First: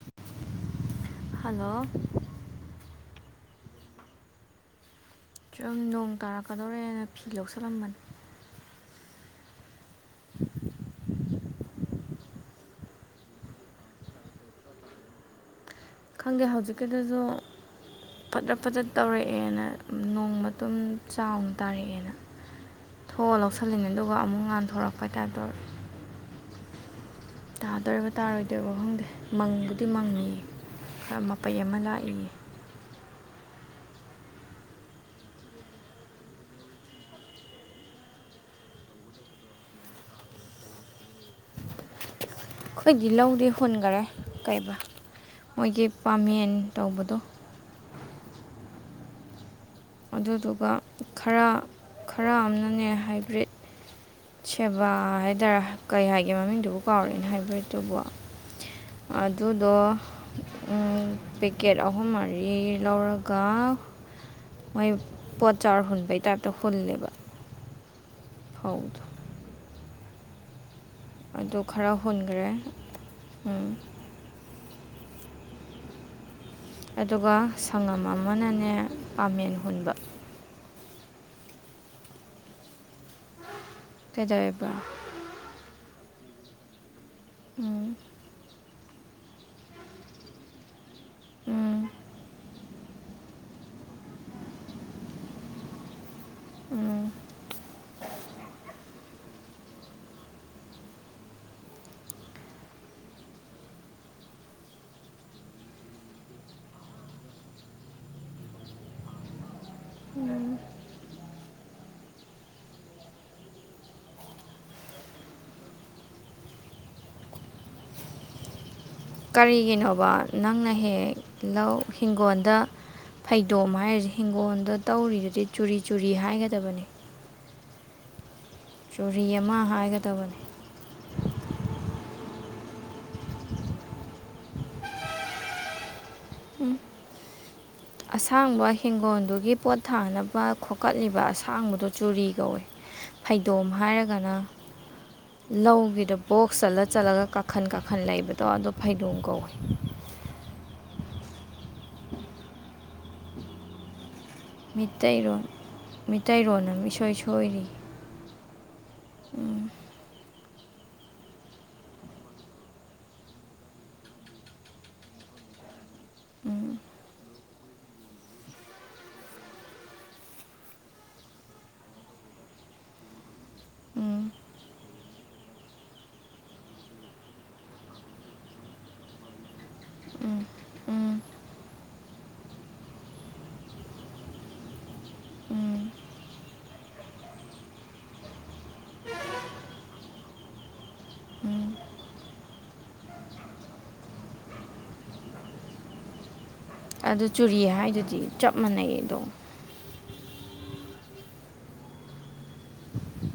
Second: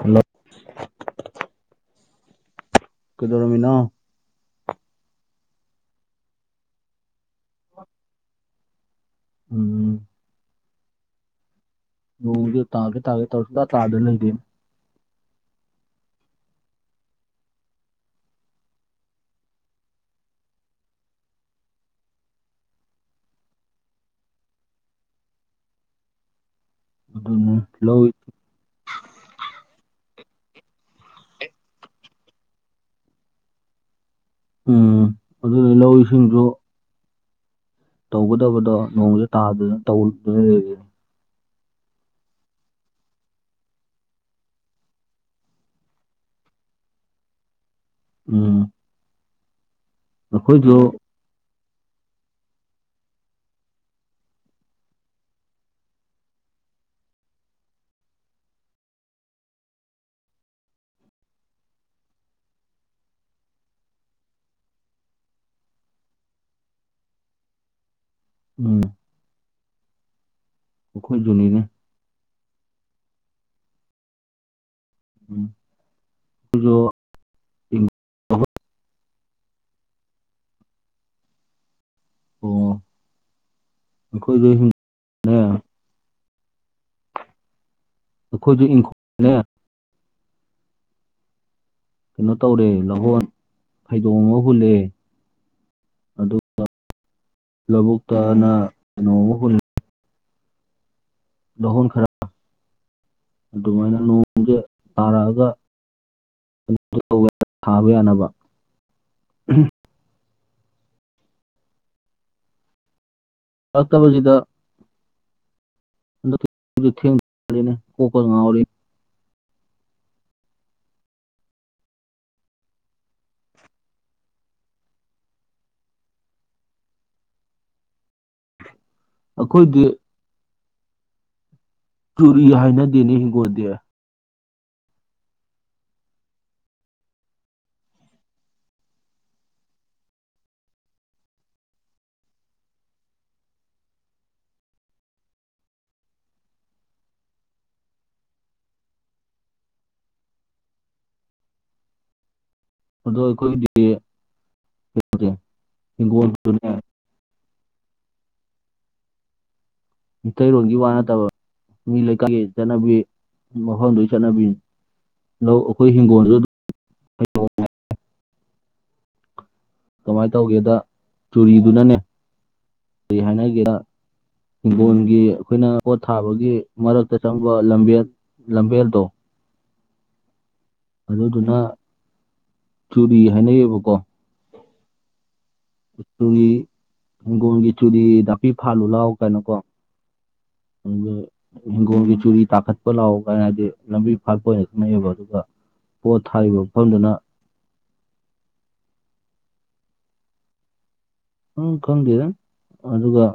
Hello hello ꯀꯩꯗꯧꯔꯝꯃꯤꯅꯣ ꯁꯨꯝ ꯅꯣꯡ ꯇꯥꯔꯛꯀꯗꯧꯔꯦꯅꯥ ꯐꯤ ꯂꯧꯁꯜꯂꯝꯕꯅꯤ ꯎꯝ [inaudible] ꯅꯣꯡꯖ‌ꯦ ꯇꯥꯒꯦ ꯇꯥꯒꯦ ꯇꯧꯔ ꯁꯨꯡꯇꯥ ꯇꯥꯗ ꯂꯩꯔ‌ꯦ ꯈꯪꯗꯦ ꯍꯧꯖꯤꯛꯀꯤꯗꯨꯖꯨ ꯄꯗ꯭ꯔꯠ ꯐꯗ꯭ꯔꯠ ꯇꯧꯔꯛꯑꯦꯅ ꯅꯣꯡ ꯃꯇꯨꯝ ꯆꯥꯎꯅ ꯇꯥꯔꯛꯑꯦꯅ ꯊꯣꯛꯑ ꯂꯧꯁꯤꯜꯂꯤꯅꯦ ꯑꯗꯨꯒ ꯑꯃꯨꯛ ꯉꯥꯟꯊꯣꯔꯛꯄꯩ ꯇꯥꯏꯞ ꯇꯧꯔꯛꯑꯦ ꯑꯗꯨꯅꯤ ꯂꯧ ꯇꯥꯗ‌ꯣꯏꯔꯤꯕ ꯇꯥꯔꯣꯏ ꯗ‌ꯣꯏꯕ ꯈꯪꯗꯦ ꯃꯪꯕꯨꯗꯤ ꯃꯪꯉꯤꯌꯦ ꯈꯔ ꯃꯄꯩ ꯑꯃ ꯂꯥꯛꯏꯌꯦ ꯎꯝ ꯑꯗꯨꯗꯤ ꯂꯧ ꯏꯁꯤꯡꯖꯨ ꯇꯧꯒꯗꯕꯗꯣ ꯅꯣꯡꯖ‌ꯦ ꯇꯥꯗꯗꯅ ꯇꯧꯗꯨꯅ ꯂꯩꯔ‌ꯦꯅ‌ꯦ ꯑꯩꯈꯣꯏꯒꯤ ꯂꯧꯗꯤ ꯍꯨꯟꯒꯔꯦ ꯀꯩꯕ ꯃꯣꯏꯒꯤ ꯄꯥꯃꯦꯟ ꯇꯧꯕꯗꯣ ꯎꯝ ꯑꯗꯨꯗꯨꯒ ꯑꯩꯈꯣꯏꯁꯨ ꯈꯔ ꯈꯔ ꯑꯃꯅꯅꯦ ꯍꯥꯏꯕ꯭ꯔꯤꯠ ꯁꯦꯕꯥ ꯍꯥꯏꯗꯥꯔꯥ ꯀꯩ ꯍꯥꯏꯒꯦ ꯃꯃꯤꯡꯗꯨꯕꯨ ꯀꯥꯎꯔꯦꯅ‌ꯦ ꯍꯥꯏꯕ꯭ꯔꯤꯠꯇꯨꯕ‌ꯣ ꯑꯗꯨꯗ‌ꯣ ꯎꯝ ꯄꯦꯛꯀꯦꯠ ꯑꯍꯨꯝ ꯃꯔꯤ ꯂꯧꯔꯒ ꯃꯣꯏ ꯄꯣꯠ ꯆꯥꯔ ꯍꯟꯕꯩ ꯇꯥꯏꯞꯇ ꯍꯨꯜꯂ‌ꯦꯕ ꯎꯝ ꯐꯧꯗ‌ꯣ ꯑꯗꯨ ꯑꯩꯈꯣꯏꯁꯨꯅꯤꯅꯦ ꯈꯔ ꯍꯨꯟꯒ꯭ꯔꯦ ꯎꯝ ꯎꯝ [unintelligible] ꯑꯗꯨꯒ ꯁꯪꯉꯝ ꯑꯣ ꯑꯃꯅꯅꯦ ꯄꯥꯃꯦꯟ ꯍꯨꯟꯕ ꯑꯣ ꯀꯩꯗꯧꯑꯦꯕ ꯎꯝ ꯑꯩꯈꯣꯏꯖꯨ ꯏꯪꯈꯣꯜꯅꯦ ꯎꯝ ꯀꯩꯅꯣ ꯇꯧꯔꯦ ꯂꯧꯍꯣꯟ ꯐꯩꯗꯣꯝ ꯑꯃ ꯍꯨꯜꯂꯦ ꯑꯗꯨ ꯎꯝ ꯂꯧꯕꯨꯛꯇꯅ ꯀꯩꯅꯣ ꯑꯃ ꯍꯨꯟ ꯂꯧꯍꯣꯟ ꯈꯔ ꯑꯗꯨꯃꯥꯏꯅ ꯅꯣꯡꯖ‌ꯦ ꯇꯥꯔꯛꯑꯒ [unintelligible] ꯊꯥꯕ ꯌꯥꯅꯕ ꯎꯝ ꯇꯥꯔꯛꯇꯕꯖꯤꯗ [unintelligible] ꯀꯣꯛꯀ ꯉꯥꯎꯔꯦ ꯀꯔꯤꯒꯤꯅꯣꯕ ꯅꯪꯅ ꯍ‌ꯦꯍꯦꯛ ꯂꯧ ꯍꯤꯡꯒꯣꯟꯗ ꯐꯩꯗꯣꯝ ꯍꯥꯏꯔꯤꯖ‌ꯦ ꯍꯤꯡꯒꯣꯟꯗ ꯇꯧꯔꯤꯗꯨꯗꯤ ꯆꯨꯔꯤ ꯆꯨꯔꯤ ꯍꯥꯏꯒꯗꯕꯅꯤ ꯆꯨꯔꯤ ꯑꯃ ꯑꯩꯈꯣꯏꯗꯤ ꯍꯥꯏꯒꯗꯕꯅꯤ ꯆꯨꯔꯤ ꯍꯥꯏꯅꯗ‌ꯦꯅꯦ ꯍꯤꯡꯒꯣꯟꯗꯤ ꯑꯁꯥꯡꯕ ꯍꯤꯡꯒꯣꯟꯗꯨꯒꯤ ꯄꯣꯠ ꯊꯥꯅꯕ ꯈꯣꯀꯠꯂꯤꯕ ꯑꯁꯥꯡꯕꯗꯣ ꯆꯨꯔꯤ ꯀꯧꯋ‌ꯦ ꯐꯩꯗꯣꯝ ꯍꯥꯏꯔꯒꯅ ꯂꯧꯒꯤꯗ ꯕꯣꯛꯁ ꯆꯜꯂ ꯆꯜꯂꯒ ꯀꯥꯈꯟ ꯀꯥꯈꯟ ꯂꯩꯕꯗꯣ ꯑꯗꯣ ꯐꯩꯗꯣꯡ ꯀꯧꯋ‌ꯦ ꯑꯗꯣ ꯑꯩꯈꯣꯏꯗꯤ ꯃꯤꯠꯇꯩꯔꯣꯟ ꯃꯤꯠꯇꯩꯔꯣꯟ ꯍꯤꯡꯒꯣꯜꯗꯨꯅꯦ ꯑꯃ ꯏꯁꯣꯏ ꯁꯣꯏꯔꯤꯌ‌ꯦ ꯎꯝ ꯃꯤꯇꯩꯩꯔꯣꯟꯒꯤ ꯋꯥ ꯅꯠꯇꯕ ꯃꯤ ꯂꯩꯀꯥꯏꯒꯤ ꯆꯠꯅꯕꯤ ꯃꯐꯝꯗꯨꯒꯤ ꯆꯠꯅꯕꯤꯅꯤ ꯂꯧ ꯑꯩꯈꯣꯏ ꯍꯤꯡꯒꯣꯟꯖꯨ ꯎꯝ ꯀꯃꯥꯏ ꯇꯧꯒꯦꯗ ꯆꯨꯔꯤꯗꯨꯅꯅꯦ ꯀꯔꯤ ꯍꯥꯏꯅꯒꯦꯗ ꯎꯝ ꯍꯤꯡꯒꯣꯟꯒꯤ ꯑꯩꯈꯣꯏꯅ ꯀꯣꯠ ꯊꯥꯕꯒꯤ ꯃꯔꯛꯇ ꯆꯪꯕ ꯂꯝꯕꯦꯜ ꯂꯝꯕꯦꯜꯗꯣ ꯎꯝ ꯑꯗꯨꯗꯨꯅ ꯇꯨꯔꯤ ꯍꯥꯏꯅꯩꯌꯦꯕꯀꯣ ꯎꯝ ꯆꯨꯔꯤ ꯍꯪꯒꯣꯜꯒꯤ ꯆꯨꯔꯤ ꯅꯥꯄꯤ ꯐꯥꯜꯂꯨ ꯂꯥꯎ ꯀꯥꯏꯅ ꯀꯣ [unintelligible] ꯍꯤꯡꯒꯣꯜꯒꯤ ꯆꯨꯔꯤ ꯇꯥꯈꯠꯄ ꯂꯥꯎ ꯀꯥꯏ ꯍꯥꯏꯗꯤ ꯂꯝꯕꯤ ꯐꯥꯠꯄ ꯑꯣꯏꯅ ꯈꯪꯅꯩꯌꯦꯕ ꯑꯗꯨꯒ ꯄꯣꯠ ꯊꯔꯤꯕꯝ ꯑꯗꯨ ꯆꯨꯔꯤ ꯍꯥꯏꯗꯨꯗꯤ ꯆꯞ ꯃꯥꯟꯅꯩ ꯑꯗꯣ ꯎꯝ ꯈꯪꯗꯦꯗ ꯑꯗꯨꯒ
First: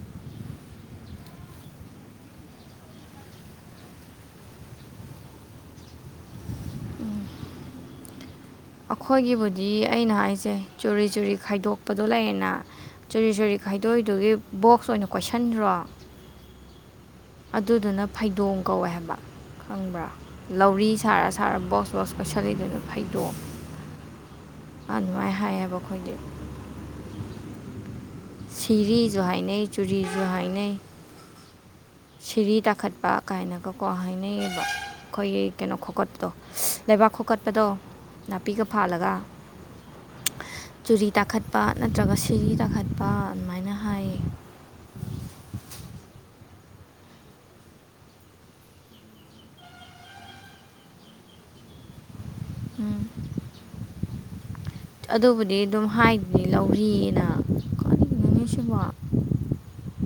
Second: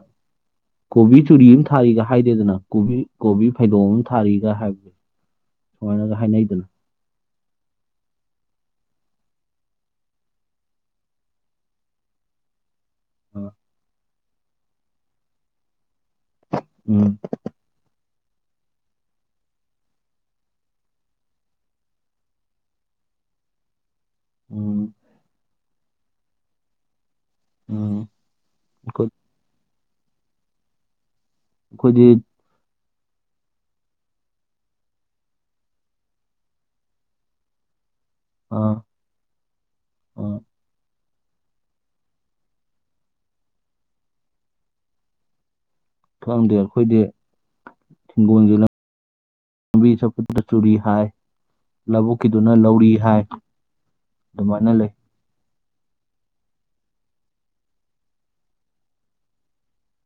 ꯀꯣꯕꯤ ꯆꯨꯔꯤ ꯑꯝ ꯊꯥꯔꯤꯒ ꯍꯥꯏꯗꯦꯗꯅ ꯀꯣꯕꯤ ꯀꯣꯕꯤ ꯐꯩꯗꯣꯝ ꯑꯝ ꯊꯥꯔꯤꯒ ꯍꯥꯏꯕꯗꯣ ꯑꯃꯥꯏꯅꯒ ꯍꯥꯏꯅꯩꯗꯅ ꯑꯈꯣꯏꯒꯤꯕꯨꯗꯤ ꯑꯩꯅ ꯍꯥꯏꯁꯦ ꯆꯨꯔꯤ ꯆꯨꯔꯤ ꯈꯥꯏꯗꯣꯛꯄꯗꯣ ꯂꯩꯌꯦꯅ ꯆꯨꯔꯤ ꯑꯥ ꯆꯨꯔꯤ ꯈꯥꯏꯗꯣꯏꯗꯨꯒꯤ ꯕꯣꯛꯁ ꯑꯣꯏꯅ ꯀꯣꯏꯁꯟꯗ꯭ꯔꯣ ꯎꯝ ꯑꯗꯨꯗꯨꯅ ꯐꯩꯗꯣꯡ ꯀꯧꯋꯦ ꯍꯥꯏꯕ ꯈꯪꯕ꯭ꯔꯥ ꯂꯧꯔꯤ ꯁꯔ ꯁꯔ ꯕꯣꯛꯁ ꯕꯣꯛꯁ ꯀꯣꯏꯁꯜꯂꯤꯗꯅ ꯐꯩꯗꯣꯝ ꯎꯝ ꯃꯥꯟꯗꯨꯃꯥꯏ ꯍꯥꯏꯌꯦꯕ ꯑꯩꯈꯣꯏꯗꯤ [unintelligible] ꯑꯩꯈꯣꯏ ꯁꯤꯔꯤꯖꯨ ꯍꯥꯏꯅꯩ ꯆꯨꯔꯤꯖꯨ ꯍꯥꯏꯅꯩ ꯈꯣꯏꯗꯤꯠ ꯁꯤꯔꯤ ꯇꯥꯈꯠꯄ ꯀꯥꯏꯅꯒꯀꯣ ꯍꯥꯏꯅꯩꯌꯦꯕ ꯈꯣꯏꯒꯤ ꯀꯩꯅꯣ ꯈꯣꯀꯠꯄꯗꯣ ꯂꯩꯕꯥꯛ ꯈꯣꯀꯠꯄꯗꯣ ꯅꯥꯄꯤꯒ ꯑꯥ ꯐꯥꯜꯂꯒ ꯑꯥ ꯆꯨꯔꯤ ꯇꯥꯈꯠꯄ ꯅꯠꯇ꯭ꯔꯒ ꯁꯤꯔꯤ ꯇꯥꯈꯠꯄ ꯃꯥꯏꯅ ꯍꯥꯏꯌꯦ ꯈꯪꯗꯦ ꯑꯈꯣꯏꯗꯤ ꯍꯤꯒꯣꯟꯖꯨ ꯂꯞ ꯂꯝꯕꯤ ꯆꯠꯄꯗ ꯆꯨꯔꯤ ꯍꯥꯏ ꯂꯧꯕꯨꯛꯀꯤꯗꯨꯅ ꯂꯧꯔꯤ ꯍꯥꯏ ꯗꯨꯃꯥꯏꯅ ꯂꯩ ꯑꯗꯨꯕꯨꯗꯤ ꯑꯗꯨꯝ ꯍꯥꯏꯗꯨꯅꯤ ꯂꯧꯔꯤꯑꯦꯅ ꯀꯔꯤꯅꯣꯅꯦ ꯁꯤꯕꯣ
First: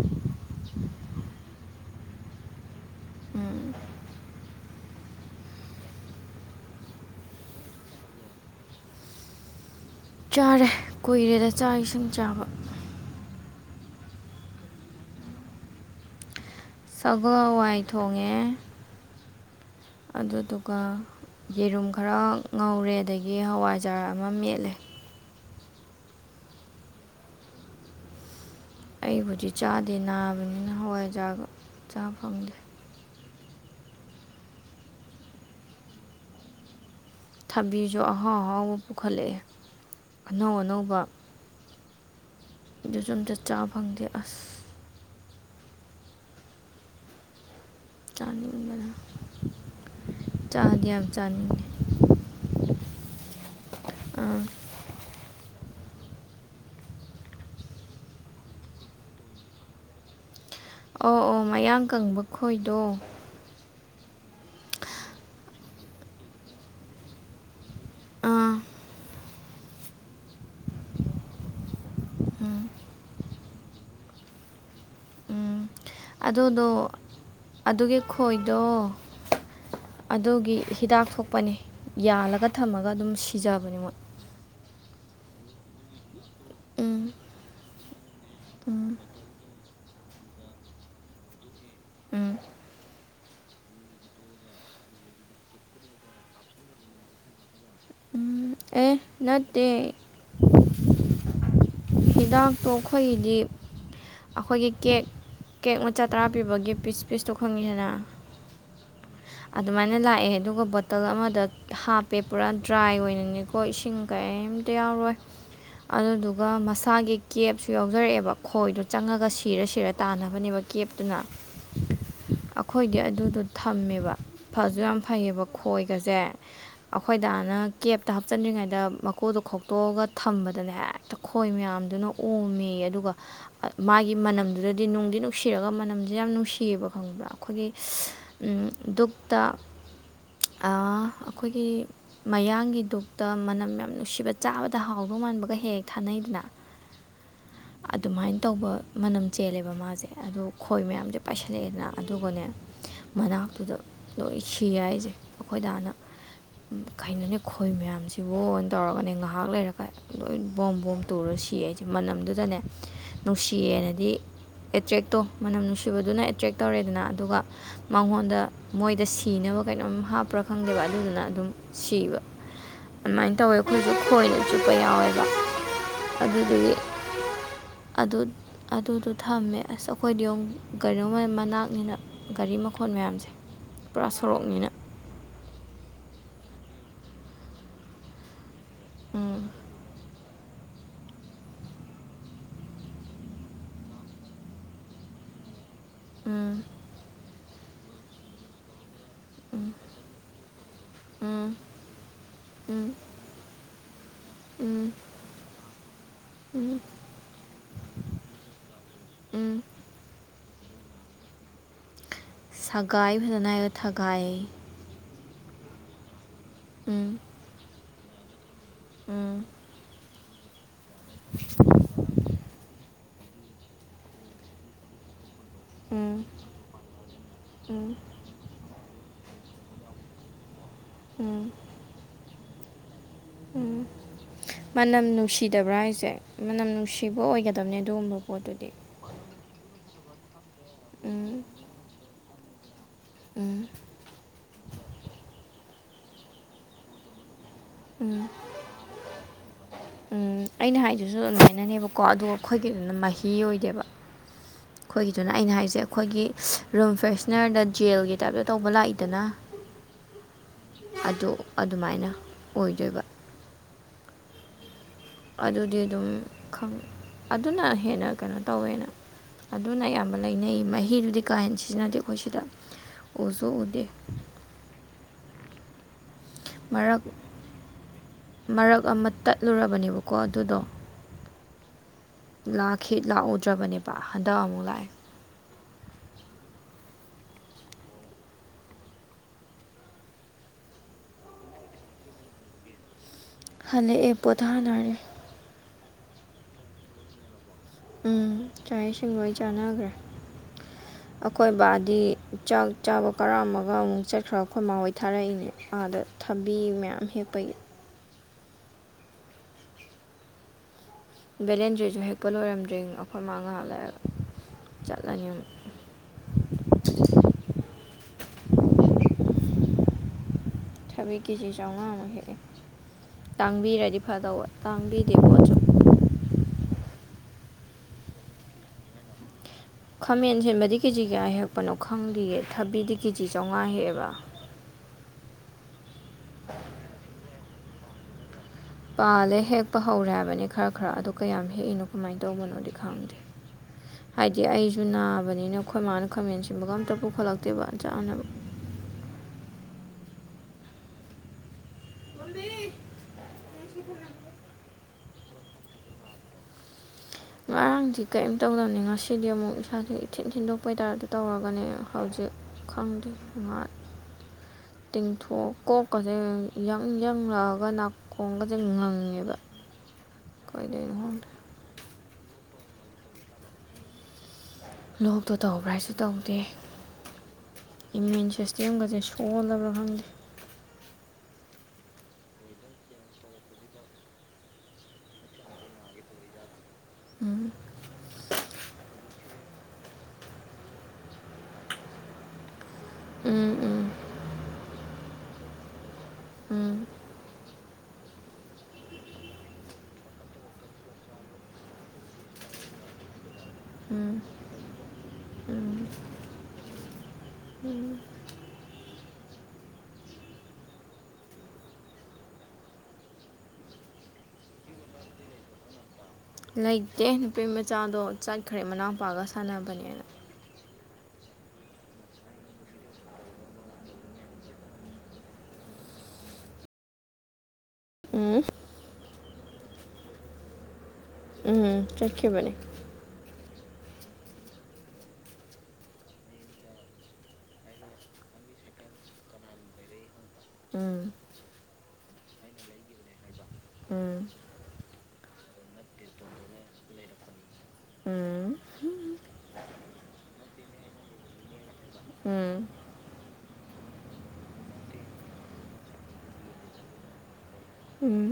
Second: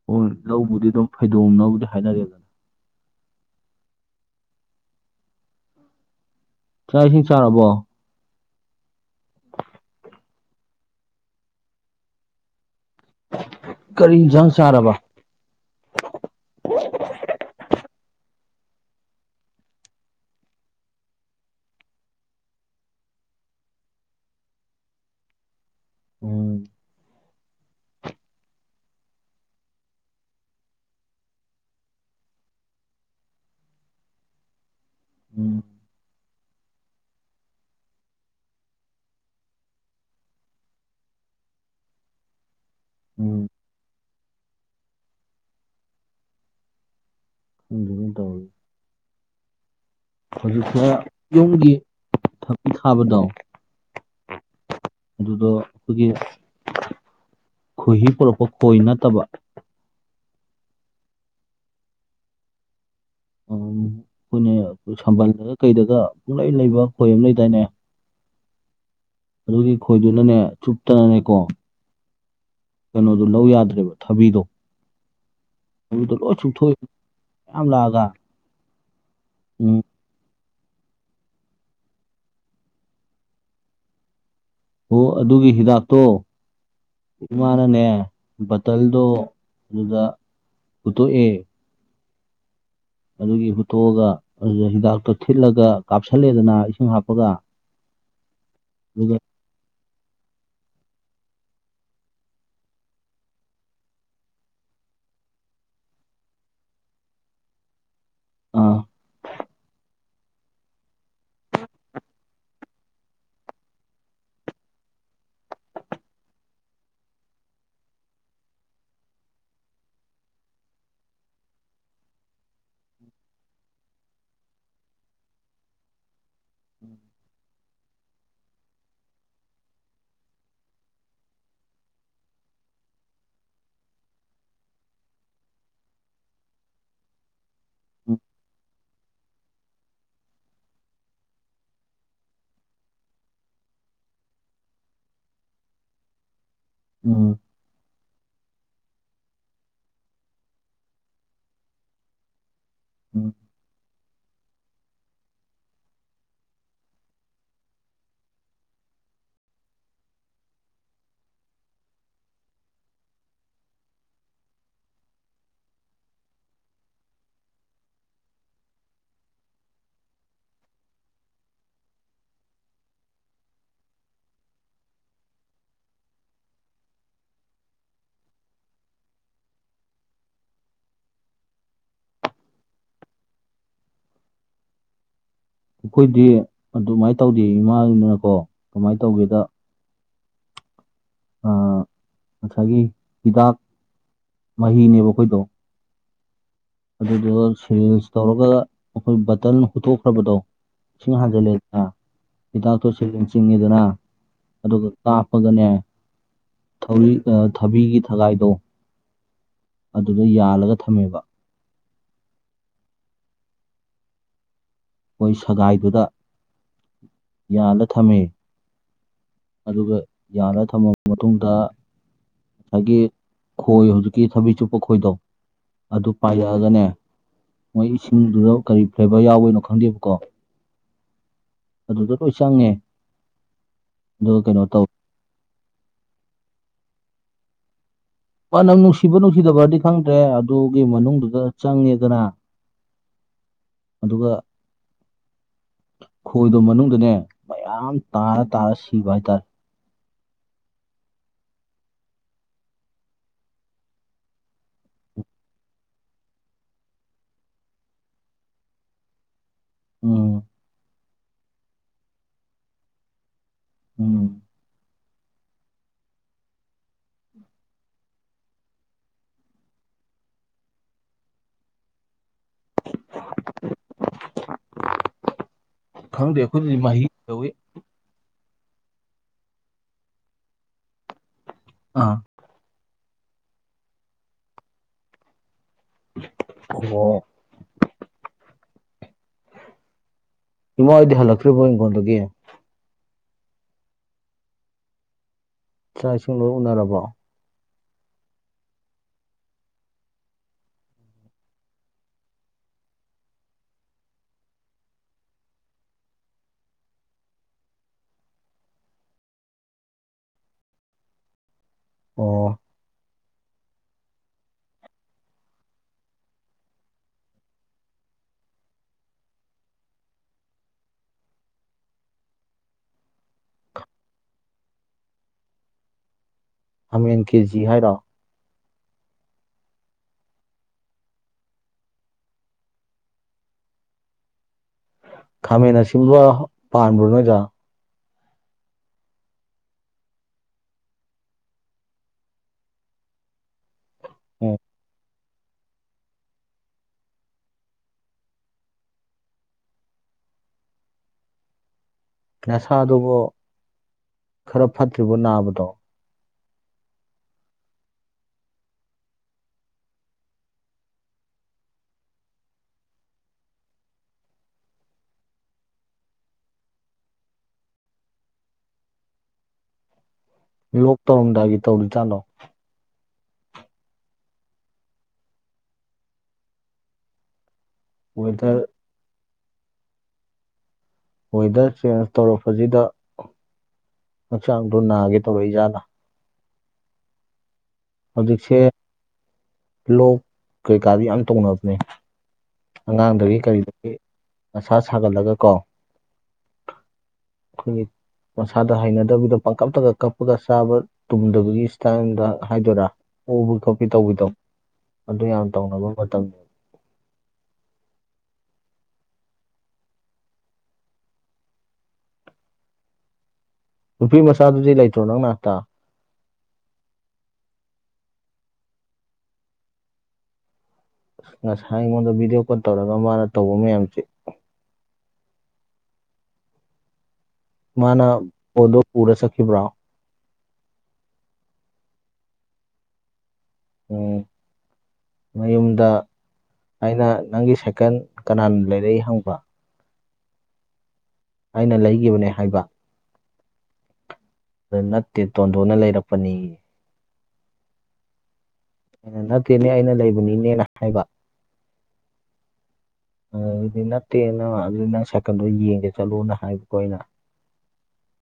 ꯑꯣ ꯂꯧꯕꯨꯗꯤ ꯑꯗꯨꯝ ꯐꯩꯗꯣꯡꯅꯕꯨꯗꯤ ꯍꯥꯏꯅꯔꯦꯗꯅ ꯎꯝ ꯆꯥꯛ ꯏꯁꯤꯡ ꯆꯥꯔꯕꯣ ꯆꯥꯔꯦ ꯀꯨꯏꯔꯦꯗ ꯆꯥꯛ ꯏꯁꯤꯡ ꯆꯥꯕ ꯀꯔꯤ ꯏꯟꯖꯥꯡ ꯆꯥꯔꯕ ꯁꯒꯣꯜ ꯍꯋꯥꯏ ꯊꯣꯡꯉꯦ ꯑꯗꯨꯗꯨꯒ ꯌꯦꯔꯨꯝ ꯈꯔ ꯉꯧꯔꯦ ꯑꯗꯒꯤ ꯍꯋꯥꯏꯖꯥꯔ ꯑꯃꯥ ꯃꯦꯠꯂꯦ ꯎꯝ ꯑꯩꯕꯨꯗꯤ ꯆꯥꯗꯦ ꯅꯥꯕꯅꯤꯅ ꯍꯋꯥꯏꯖꯥꯔꯒ ꯆꯥ ꯐꯪꯗꯦ ꯎꯝ ꯊꯕꯤꯖꯨ ꯑꯍꯥꯎ ꯑꯍꯥꯎꯕ ꯄꯨꯈꯠꯂꯛꯑꯦ ꯑꯅꯧ ꯑꯅꯧꯕ ꯑꯗꯨꯖꯨ ꯑꯝꯇ ꯎꯝ ꯆꯥ ꯐꯪꯗꯦ ꯑꯁ ꯈꯪꯗꯦꯅꯦ ꯆꯥꯅꯤꯡꯕꯅ ꯍꯧꯖꯤꯛ ꯆꯥꯗꯤ ꯈꯔ ꯌꯥꯝ ꯆꯥꯅꯤꯡꯉꯦ ꯌꯨꯝꯒꯤ ꯊꯕꯤ ꯊꯥꯕꯗꯣ ꯑꯗꯨꯗꯣ ꯑꯩꯈꯣꯏꯒꯤ ꯈꯣꯏꯍꯤ ꯄꯨꯔꯛꯄ ꯈꯣꯏ ꯅꯠꯇꯕ ꯑꯣ ꯑꯣ ꯃꯌꯥꯡ ꯀꯪꯕ ꯈꯣꯏꯗꯣ [unintelligible] ꯁꯝꯕꯜꯗꯒ ꯀꯩꯗꯒ ꯄꯨꯡꯂꯩ ꯂꯩꯕ ꯈꯣꯏ ꯑꯝ ꯂꯩꯗꯥꯏꯅꯦ ꯑꯥ ꯑꯗꯨꯒꯤ ꯈꯣꯏꯗꯨꯅꯅꯦ ꯆꯨꯞꯇꯅꯅꯦꯀꯣ ꯎꯝ ꯀꯩꯅꯣꯗꯣ ꯂꯧ ꯌꯥꯗ꯭ꯔꯦꯕ ꯊꯕꯤꯗꯣ ꯎꯝ ꯊꯕꯤꯗꯣ ꯂꯣꯏ ꯑꯗꯣꯗꯣ ꯆꯨꯞꯊꯣꯛꯏ ꯃꯌꯥꯝ ꯑꯗꯨꯒꯤ ꯂꯥꯛꯑꯒ ꯈꯣꯏꯗꯣ ꯎꯝ ꯑꯗꯨꯒꯤ ꯍꯤꯗꯥꯛ ꯊꯣꯛꯄꯅꯦ ꯌꯥꯜꯂꯒ ꯊꯝꯃꯒ ꯑꯗꯨꯝ ꯁꯤꯖꯕꯅꯦ ꯃꯣꯏ ꯑꯣ ꯑꯗꯨꯒꯤ ꯍꯤꯗꯥꯛꯇꯣ ꯎꯝ ꯏꯃꯥꯅꯅꯦ ꯎꯝ ꯕꯇꯜꯗꯣ ꯑꯗꯨꯗ ꯍꯨꯠꯇꯣꯛꯑꯦ ꯎꯝ ꯑꯗꯨꯒꯤ ꯍꯨꯠꯇꯣꯛꯑꯒ ꯑꯗꯨꯗ ꯍꯤꯗꯥꯛꯇꯣ ꯊꯤꯠꯂꯒ ꯀꯥꯞꯁꯜꯂꯦꯗꯅ ꯏꯁꯤꯡ ꯍꯥꯞꯄꯒ ꯎꯝ ꯑꯦ ꯑꯗꯨꯒ ꯅꯠꯇꯦ [inaudible] ꯍꯤꯗꯥꯛꯇꯣ ꯑꯈꯣꯏꯒꯤꯗꯤꯞ ꯑꯈꯣꯏꯒꯤ ꯀꯦꯛ ꯀꯦꯛ ꯃꯆꯥ ꯇꯔꯥ ꯄꯤꯕꯒꯤ ꯄꯤꯁ- ꯄꯤꯁꯇꯣ ꯈꯪꯉꯤꯗꯅ ꯑꯥ ꯑꯗꯨꯃꯥꯏꯅ ꯂꯥꯛꯑꯦ ꯑꯗꯨꯒ ꯕꯣꯇꯜ ꯑꯃꯗ ꯍꯥꯞꯄꯦ ꯄꯨꯔꯥ ꯗ꯭ꯔꯥꯏ ꯑꯣꯏꯅꯅꯤ ꯈꯣꯏ ꯏꯁꯤꯡ ꯀꯥꯌꯦꯝꯇ ꯌꯥꯎꯔꯣꯏ ꯑꯗꯨꯗꯨꯒ ꯃꯁꯥꯒꯤ ꯀꯦꯞꯁꯨ ꯌꯥꯎꯖꯔꯛꯑꯦꯕ ꯈꯣꯏꯗꯣ ꯆꯪꯉꯒ ꯁꯤꯔ ꯁꯤꯔ ꯇꯥꯟꯅꯕꯅꯦꯕ ꯀꯦꯞꯇꯨꯅꯥ [inaudible] ꯑꯈꯣꯏꯗꯤ ꯑꯗꯨꯗꯣ ꯊꯝꯃꯦꯕ ꯐꯥꯖꯨ ꯌꯥꯝ ꯐꯩꯌꯦꯕ ꯈꯣꯏꯒꯥꯖꯦ ꯑꯈꯣꯏ ꯗꯥꯅ ꯀꯦꯞ ꯇꯥ ꯍꯥꯞꯆꯟꯗ꯭ꯔꯤꯉꯩꯗ ꯃꯀꯨꯗꯣ ꯈꯣꯛꯇꯣꯛꯑꯥꯒ ꯊꯝꯕꯗꯥꯅꯦ ꯍꯦꯛꯇꯥ ꯈꯣꯏ ꯃꯌꯥꯝꯗꯨꯅ ꯑꯣꯝꯃꯦꯌꯦ ꯑꯗꯨꯒꯥ ꯑꯥ ꯃꯥꯒꯤ ꯃꯥꯅꯝꯗꯨꯗꯥꯗꯤ ꯅꯨꯡꯗꯤ ꯅꯨꯡꯁꯤꯔꯒꯥ ꯃꯅꯝꯖꯦ ꯌꯥꯝ ꯅꯨꯡꯁꯤꯌꯦꯕ ꯈꯪꯕ꯭ꯔꯥ ꯑꯈꯣꯏꯒꯤ [unintelligible] ꯎꯝ ꯗꯨꯛꯇꯥ ꯑꯥ ꯑꯈꯣꯏꯒꯤ ꯃꯌꯥꯡꯒꯤ ꯗꯨꯛꯇꯥ ꯃꯅꯝ ꯌꯥꯝ ꯅꯨꯡꯁꯤꯕ ꯆꯥꯕꯗ ꯍꯥꯎꯗꯧ ꯃꯥꯟꯕꯒ ꯍꯦꯛ ꯍꯦꯛ ꯊꯥꯅꯩꯗꯅ ꯎꯝ ꯑꯗꯨꯃꯥꯏꯟ ꯇꯧꯕ ꯃꯅꯝ ꯆꯦꯜꯂꯦꯕ ꯃꯥꯖꯦ ꯑꯗꯨ ꯈꯣꯏ ꯃꯌꯥꯝꯁꯦ ꯄꯥꯏꯁꯜꯂꯛꯑꯦꯗꯥꯅ ꯑꯗꯨꯒꯅꯦ ꯎꯝ ꯃꯅꯥꯛꯇꯨꯗ ꯂꯣꯏ ꯁꯤ ꯍꯥꯏꯁꯦ ꯑꯈꯣꯏ ꯗꯥꯅ ꯎꯝ ꯀꯩꯅꯣꯅꯦ ꯈꯣꯏ ꯃꯌꯥꯝꯁꯤꯕꯣꯅꯥ ꯇꯧꯔꯥꯒꯅꯦ ꯉꯥꯍꯥꯛ ꯂꯩꯔꯒꯥ ꯂꯣꯏ ꯕꯣꯝ ꯕꯣꯝ ꯇꯨꯔꯥ ꯁꯤ ꯍꯥꯏꯁꯦ ꯃꯅꯝꯗꯨꯗꯥꯅꯦ ꯅꯨꯡꯁꯤꯌꯦꯅꯥꯗꯤ ꯑꯦꯛꯇ꯭ꯔꯦꯛ ꯇꯣ ꯃꯅꯝ ꯅꯨꯡꯁꯤꯕꯥꯗꯨꯅ ꯑꯦꯇ꯭ꯔꯦꯛ ꯇꯧꯔꯦꯗꯥꯅ ꯑꯗꯨꯒ ꯃꯉꯣꯟꯗꯥ ꯃꯣꯏꯗꯥ ꯁꯤꯅꯕ ꯀꯩꯅꯣꯝ ꯍꯥꯞꯄ꯭ꯔꯥ ꯈꯪꯗꯦꯕ ꯑꯗꯨꯗꯨꯅ ꯑꯗꯨꯝ ꯁꯤꯕ꯫ ꯑꯗꯨꯃꯥꯏꯟ ꯇꯧꯋꯦ ꯑꯈꯣꯏꯁꯨ ꯈꯣꯏꯅ ꯆꯨꯞꯄ ꯌꯥꯎꯋꯦꯕ ꯑꯗꯨꯗꯨꯒꯤ [inaudible] ꯑꯗꯨꯠ ꯑꯗꯨꯗꯣ ꯊꯝꯃꯦ ꯑꯁ ꯑꯈꯣꯏꯗꯤ ꯌꯣꯎ ꯀꯩꯅꯣꯃ ꯃꯅꯥꯛꯅꯤꯅ ꯒꯥꯔꯤ ꯃꯈꯣꯟ ꯃꯌꯥꯝꯁꯦ ꯄꯨꯔꯥ ꯁꯣꯔꯣꯛꯅꯤꯅ ꯑꯩꯈꯣꯏꯗꯤ ꯑꯗꯨꯃꯥꯏ ꯇꯧꯗꯦꯌꯦ ꯏꯃꯥꯗꯨꯅꯥꯀꯣ ꯀꯃꯥꯏ ꯇꯧꯒꯦꯗꯥ ꯎꯝ ꯑꯥ ꯉꯁꯥꯏꯒꯤ ꯍꯤꯗꯥꯛ ꯃꯍꯤꯅꯦꯕꯥ ꯑꯈꯣꯏꯗꯣ ꯎꯝ ꯑꯗꯨꯗꯨꯒꯥ ꯁꯤꯔꯤꯟꯁ ꯇꯧꯔꯥꯒꯥ ꯑꯈꯣꯏ ꯕꯥꯇꯟ ꯍꯨꯠꯇꯣꯛꯈ꯭ꯔꯥꯕꯗꯣ ꯏꯁꯤꯡ ꯎꯝ ꯍꯥꯟꯖꯤꯜꯂꯦꯗꯥꯅ ꯎꯝ ꯍꯤꯗꯥꯛꯇꯣ ꯁꯤꯔꯤꯟꯁ ꯆꯤꯡꯉꯦꯗꯥꯅ ꯑꯗꯨꯒꯥ ꯎꯝ ꯀꯥꯞꯄꯥꯒꯅꯦ [unintelligible] ꯊꯧꯔꯤ ꯑꯥ ꯊꯥꯕꯤꯒꯤ ꯊꯒꯥꯏꯗꯣ ꯎꯝ ꯑꯗꯨꯗꯥ ꯌꯥꯜꯂꯥꯒ ꯊꯝꯃꯦꯕꯥ ꯁꯒꯥꯏ ꯐꯥꯖꯅ ꯍꯥꯏꯌꯣ ꯊꯥꯒꯥꯏꯌꯦ ꯃꯣꯏ ꯁꯒꯥꯏꯗꯨꯗꯥ ꯎꯝ ꯌꯥꯜꯂꯥ ꯊꯝꯃꯦ ꯎꯝ ꯑꯗꯨꯒ ꯌꯥꯜꯂꯥ ꯊꯝꯃ ꯃꯇꯨꯡꯗꯥ ꯉꯁꯥꯏꯒꯤ ꯈꯣꯏ ꯍꯧꯖꯤꯛꯀꯤ ꯊꯕꯤ ꯆꯨꯞꯄ ꯈꯣꯏꯗꯣ ꯑꯗꯨ ꯎꯝ ꯄꯥꯏꯔꯛꯑꯒꯅꯦ ꯃꯣꯏ ꯎꯝ ꯏꯁꯤꯡꯗꯨꯗ ꯀꯔꯤ ꯐ꯭ꯂꯦꯕꯔ ꯌꯥꯎꯕꯩꯅꯣ ꯈꯪꯗꯦꯕꯀꯣ ꯎꯝ ꯑꯗꯨꯗ ꯂꯣꯏ ꯆꯪꯉꯦ ꯎꯝ ꯑꯗꯨꯒ ꯀꯩꯅꯣ ꯇꯧ ꯃꯅꯝ ꯅꯨꯡꯁꯤꯗꯕ꯭ꯔꯥ ꯍꯥꯏꯖꯦ ꯃꯅꯝ ꯅꯨꯡꯁꯤꯕ ꯑꯣꯏꯒꯗꯝꯅꯦ ꯑꯗꯨꯒꯨꯝꯕ ꯄꯣꯠꯇꯨꯗꯤ ꯃꯅꯝ ꯅꯨꯡꯁꯤꯕ ꯅꯨꯡꯁꯤꯗꯕꯥꯗꯤ ꯈꯪꯗ꯭ꯔꯦ ꯑꯗꯨꯒꯤ ꯃꯅꯨꯡꯗꯨꯗ ꯎꯝ ꯆꯪꯉꯦꯗꯅꯥ ꯎꯝ ꯑꯗꯨꯒ ꯈꯣꯏꯗꯣ ꯃꯅꯨꯡꯗꯅꯦ ꯃꯌꯥꯝ ꯎꯝ ꯇꯥꯔ ꯇꯥꯔ ꯁꯤꯕ ꯍꯥꯏꯇꯥꯔꯦ ꯎꯝ ꯑꯩꯅ ꯍꯥꯏꯗꯨꯖꯨ ꯑꯗꯨꯃꯥꯏꯅꯅꯦꯕꯀꯣ ꯑꯗꯣ ꯈꯣꯏꯒꯤꯗꯨꯅ ꯃꯥꯍꯤ ꯑꯣꯏꯗꯦꯕ ꯈꯣꯏꯒꯤꯗꯨꯅ ꯑꯩꯅ ꯍꯥꯏꯖꯦ ꯈꯣꯏꯒꯤ ꯔꯨꯝ ꯐ꯭ꯔꯦꯁꯅꯔꯗ ꯖꯦꯜꯒꯤ ꯇꯥꯏꯞꯇ ꯇꯧꯕ ꯂꯥꯛꯏꯗꯅꯥ ꯫ ꯎꯝ ꯑꯗꯨ ꯑꯗꯨꯃꯥꯏꯅ ꯑꯣꯏꯗꯣꯏꯕꯥ ꯎꯝ ꯑꯗꯨꯗꯤ ꯗꯨꯝ ꯈꯪ ꯑꯗꯨꯅ ꯍꯦꯟꯅ ꯀꯩꯅꯣ ꯇꯧꯋꯦꯅ ꯑꯗꯨꯅ ꯑꯌꯥꯝꯕ ꯂꯩꯅꯩ ꯃꯍꯤꯗꯨꯗꯤ ꯀꯥ ꯍꯦꯟ ꯁꯤꯖꯤꯟꯅꯗꯦ ꯑꯈꯣꯏ ꯁꯤꯗꯥ ꯎꯁꯨ ꯎꯗꯦ ꯈꯪꯗꯦ ꯑꯩꯈꯣꯏꯗꯗꯤ ꯃꯔꯛ ꯃꯍꯤ ꯇꯧꯋꯤ ꯃꯔꯛ ꯑꯃ ꯇꯠꯂꯨꯔꯕꯅꯦꯕꯀꯣ ꯑꯗꯨꯗꯣ ꯑꯥ ꯂꯥꯛꯈꯤ ꯂꯥꯛꯎꯗ꯭ꯔꯕꯅꯦꯕ ꯍꯟꯗꯛ ꯑꯃꯨꯛ ꯂꯥꯛꯑꯦ ꯑꯣ ꯏꯃꯥ ꯍꯣꯏꯗꯤ ꯍꯜꯂꯛꯇ꯭ꯔꯤꯕꯣ ꯍꯤꯡꯒꯣꯟꯗꯒꯤ ꯍꯜꯂꯛ ꯑꯦ ꯄꯣꯊꯥꯅꯔꯤ ꯆꯥꯛ ꯏꯁꯤꯡ ꯂꯣꯏ ꯎꯅꯔꯕꯣ ꯎꯝ ꯆꯥꯛ ꯏꯁꯤꯡ ꯂꯣꯏ ꯆꯥꯟꯅꯒꯔ꯭ꯦ [inaudible] ꯑꯈꯣꯏ ꯕꯥꯗꯤ ꯆꯥꯛ ꯆꯥꯕ ꯀꯔꯛꯑꯃꯒ ꯑꯃꯨꯛ ꯆꯠꯈ꯭ꯔ ꯑꯩꯈꯣꯏ ꯃꯥ ꯍꯣꯏ ꯊꯥꯔꯛꯏꯅꯦ ꯑꯥꯗ ꯊꯕꯤ ꯃꯌꯥꯝ ꯍꯦꯞꯄꯒꯤ ꯕꯦꯂꯦꯟꯗ꯭ꯔꯤꯖꯨ ꯍꯦꯛꯄ ꯑꯣ ꯂꯣꯏꯔꯝꯗ꯭ꯔꯤꯡ ꯑꯩꯈꯣꯏ ꯃꯥ ꯉꯥꯏꯍꯥꯛꯂꯩ ꯆꯠꯂꯅꯤ ꯑꯃꯨꯛ ꯊꯕꯤ ꯀꯦꯖꯤ ꯆꯧꯉꯥꯃꯨꯛ ꯍꯦꯛꯏ ꯇꯥꯡꯕꯤꯔꯗꯤ ꯐꯗꯧꯕ ꯇꯥꯡꯕꯤꯗꯦ ꯄꯣꯠꯁꯨ ꯈꯃꯦꯟ ꯀꯦꯖꯤ ꯍꯥꯏꯔꯣ ꯈꯃꯦꯟ ꯁꯤꯟꯕꯗꯤ ꯀꯦꯖꯤ ꯀꯌꯥ ꯍꯦꯛ ꯍꯦꯛꯄꯅꯣ ꯈꯪꯗꯤꯌꯦ ꯊꯕꯤꯗꯤ ꯀꯦꯖꯤ ꯆꯧꯉꯥ ꯍꯦꯛꯑꯦꯕꯥ ꯈꯥꯃꯦꯟ ꯑꯁꯤꯟꯕ ꯄꯥꯟꯕ꯭ꯔꯣ ꯅꯣꯏꯗ ꯄꯥꯜꯂꯦ ꯍꯦꯛꯄ ꯍꯧꯔꯦ ꯍꯥꯏꯕꯅꯤ ꯈꯔ ꯈꯔ ꯑꯗꯣ ꯀꯌꯥꯝ ꯍꯦꯛꯏꯅꯣ ꯀꯃꯥꯏꯅ ꯇꯧꯕꯅꯣꯗꯤ ꯈꯪꯗꯦ [inaudible] ꯍꯥꯏꯗꯤ ꯎꯝ ꯑꯩꯖꯨ ꯅꯥꯕꯅꯤꯅ ꯑꯈꯣꯏ ꯃꯥꯅ ꯈꯥꯃꯦꯟ ꯁꯤꯟꯕꯒ ꯑꯝꯇ ꯄꯨꯈꯠꯂꯛꯇꯦꯕ ꯆꯥꯅꯕ ꯅꯁꯥꯗꯨꯕꯣ ꯈꯔ ꯐꯠꯇ꯭ꯔꯤꯕꯣ ꯅꯥꯕꯗꯣ ꯉꯔꯥꯡꯗꯤ ꯀꯩꯝ ꯇꯧꯗꯝꯅꯦ ꯉꯁꯤꯗꯤ ꯑꯃꯨꯛ ꯏꯁꯥꯁꯦ ꯏꯊꯤꯟ ꯊꯤꯟꯗꯣꯛꯄꯩ ꯇꯥꯥꯏꯞꯇ ꯇꯧꯔꯒꯅꯦ ꯍꯧꯖꯤꯛ ꯈꯪꯗꯦ ꯉꯍꯥꯛ ꯇꯤꯡꯊꯣꯛ ꯀꯣꯛꯀꯖꯦ ꯌꯪ ꯌꯪ ꯂꯥꯎꯔꯒ ꯅꯥꯛ ꯀꯣꯡꯒꯖꯦ ꯉꯪꯉꯦꯕ ꯀꯩꯗꯩꯅꯣ ꯂꯣꯛ ꯈꯪꯗꯦ ꯇꯧꯔꯝꯗꯥꯏꯒꯤ ꯇꯧꯔꯤꯖꯥꯠꯂꯣ ꯂꯣꯛꯇꯣ ꯇꯧꯕ꯭ꯔ ꯍꯥꯏꯁꯨ ꯇꯧꯗꯦ ꯏꯃ꯭ꯌꯨꯟ ꯋꯦꯗꯔ ꯁꯤꯁꯇꯦꯝꯒꯁꯦ ꯁꯣ ꯑꯣꯜꯂꯕ꯭ꯔꯥꯥ ꯈꯪꯗꯦ ꯋꯦꯗꯔ ꯆꯦꯟꯖ ꯇꯧꯔꯛꯄꯁꯤꯗ ꯍꯛꯆꯥꯡꯗꯣ ꯅꯥꯒꯦ ꯇꯧꯔꯛꯏꯖꯥꯠꯂ ꯎꯝ ꯍꯧꯖꯤꯛꯁꯦ ꯂꯣꯛ ꯀꯩꯀꯥꯗꯤ ꯌꯥꯝ ꯇꯧꯅꯕꯅꯦ ꯑꯉꯥꯡꯗꯒꯤ ꯎꯝ ꯀꯔꯤꯗꯒꯤ ꯃꯁꯥ ꯁꯥꯒꯠꯂꯒ ꯀꯣ ꯎꯝ ꯎꯝ ꯈꯣꯏꯒꯤ ꯃꯁꯥꯗ ꯍꯩꯅꯗꯕꯤꯗ ꯄꯪꯀꯞꯇꯒ ꯀꯞꯄꯒ ꯆꯥꯕ ꯇꯨꯝꯗꯕꯒꯤ ꯏꯁꯇꯥꯏꯜꯗ ꯍꯥꯏꯗꯣꯏꯔꯥ ꯑꯣꯕꯤ ꯈꯣꯠꯄꯤ ꯎꯝ ꯇꯧꯕꯤꯗꯣ ꯑꯗꯨ ꯌꯥꯝ ꯇꯧꯅꯕ ꯃꯇꯝꯅꯤ ꯎꯝ ꯅꯨꯄꯤ ꯃꯆꯥꯗꯨꯗꯤ ꯂꯩꯇ꯭ꯔꯣ ꯅꯪ ꯅꯥꯛꯇ ꯂꯩꯇꯦ ꯅꯨꯄꯤ ꯃꯆꯥꯗꯣ ꯆꯠꯈ꯭ꯔꯦ ꯃꯅꯥꯎꯄꯥꯒ ꯁꯥꯟꯅꯕꯅꯦꯅ ꯉꯁꯥꯏ ꯑꯩꯉꯣꯟꯗ ꯚꯤꯗꯤꯑꯣ ꯀꯣꯜ ꯇꯧꯔꯒ ꯃꯥꯅ ꯇꯧꯕ ꯃꯌꯥꯝꯁꯦ ꯃꯥꯅ ꯎꯝ ꯐꯣꯟꯗꯣ ꯄꯨꯔ ꯆꯠꯈꯤꯕ꯭ꯔꯣ ꯎꯝ ꯆꯠꯈꯤꯕꯅꯦ ꯑꯣ ꯃꯌꯨꯝꯗ ꯑꯩꯅ ꯅꯪꯒꯤ ꯁꯥꯏꯀꯜ ꯀꯅꯥꯅ ꯂꯩꯔꯛꯏ ꯍꯪꯕ ꯎꯝ ꯑꯩꯅ ꯂꯩꯒꯤꯕꯅꯦ ꯍꯥꯏꯕ ꯎꯝ ꯑꯗꯨ ꯅꯠꯇꯦ ꯇꯣꯟꯗꯣꯟꯅ ꯂꯩꯔꯛꯄꯅꯤꯌꯦ ꯎꯝ ꯑꯩꯅ ꯅꯠꯇꯦꯅꯦ ꯑꯩꯅ ꯂꯩꯕꯅꯤꯅꯦꯅ ꯍꯥꯏꯕ ꯎꯝ ꯑꯗꯒꯤꯗꯤ ꯅꯠꯇꯦ ꯅꯪ ꯑꯗꯨ ꯅꯪ ꯁꯥꯏꯀꯜꯗꯣ ꯌꯦꯡꯒꯦ ꯆꯠꯂꯣꯅ ꯍꯥꯏꯕꯀꯣ ꯑꯩꯅ ꯎꯝ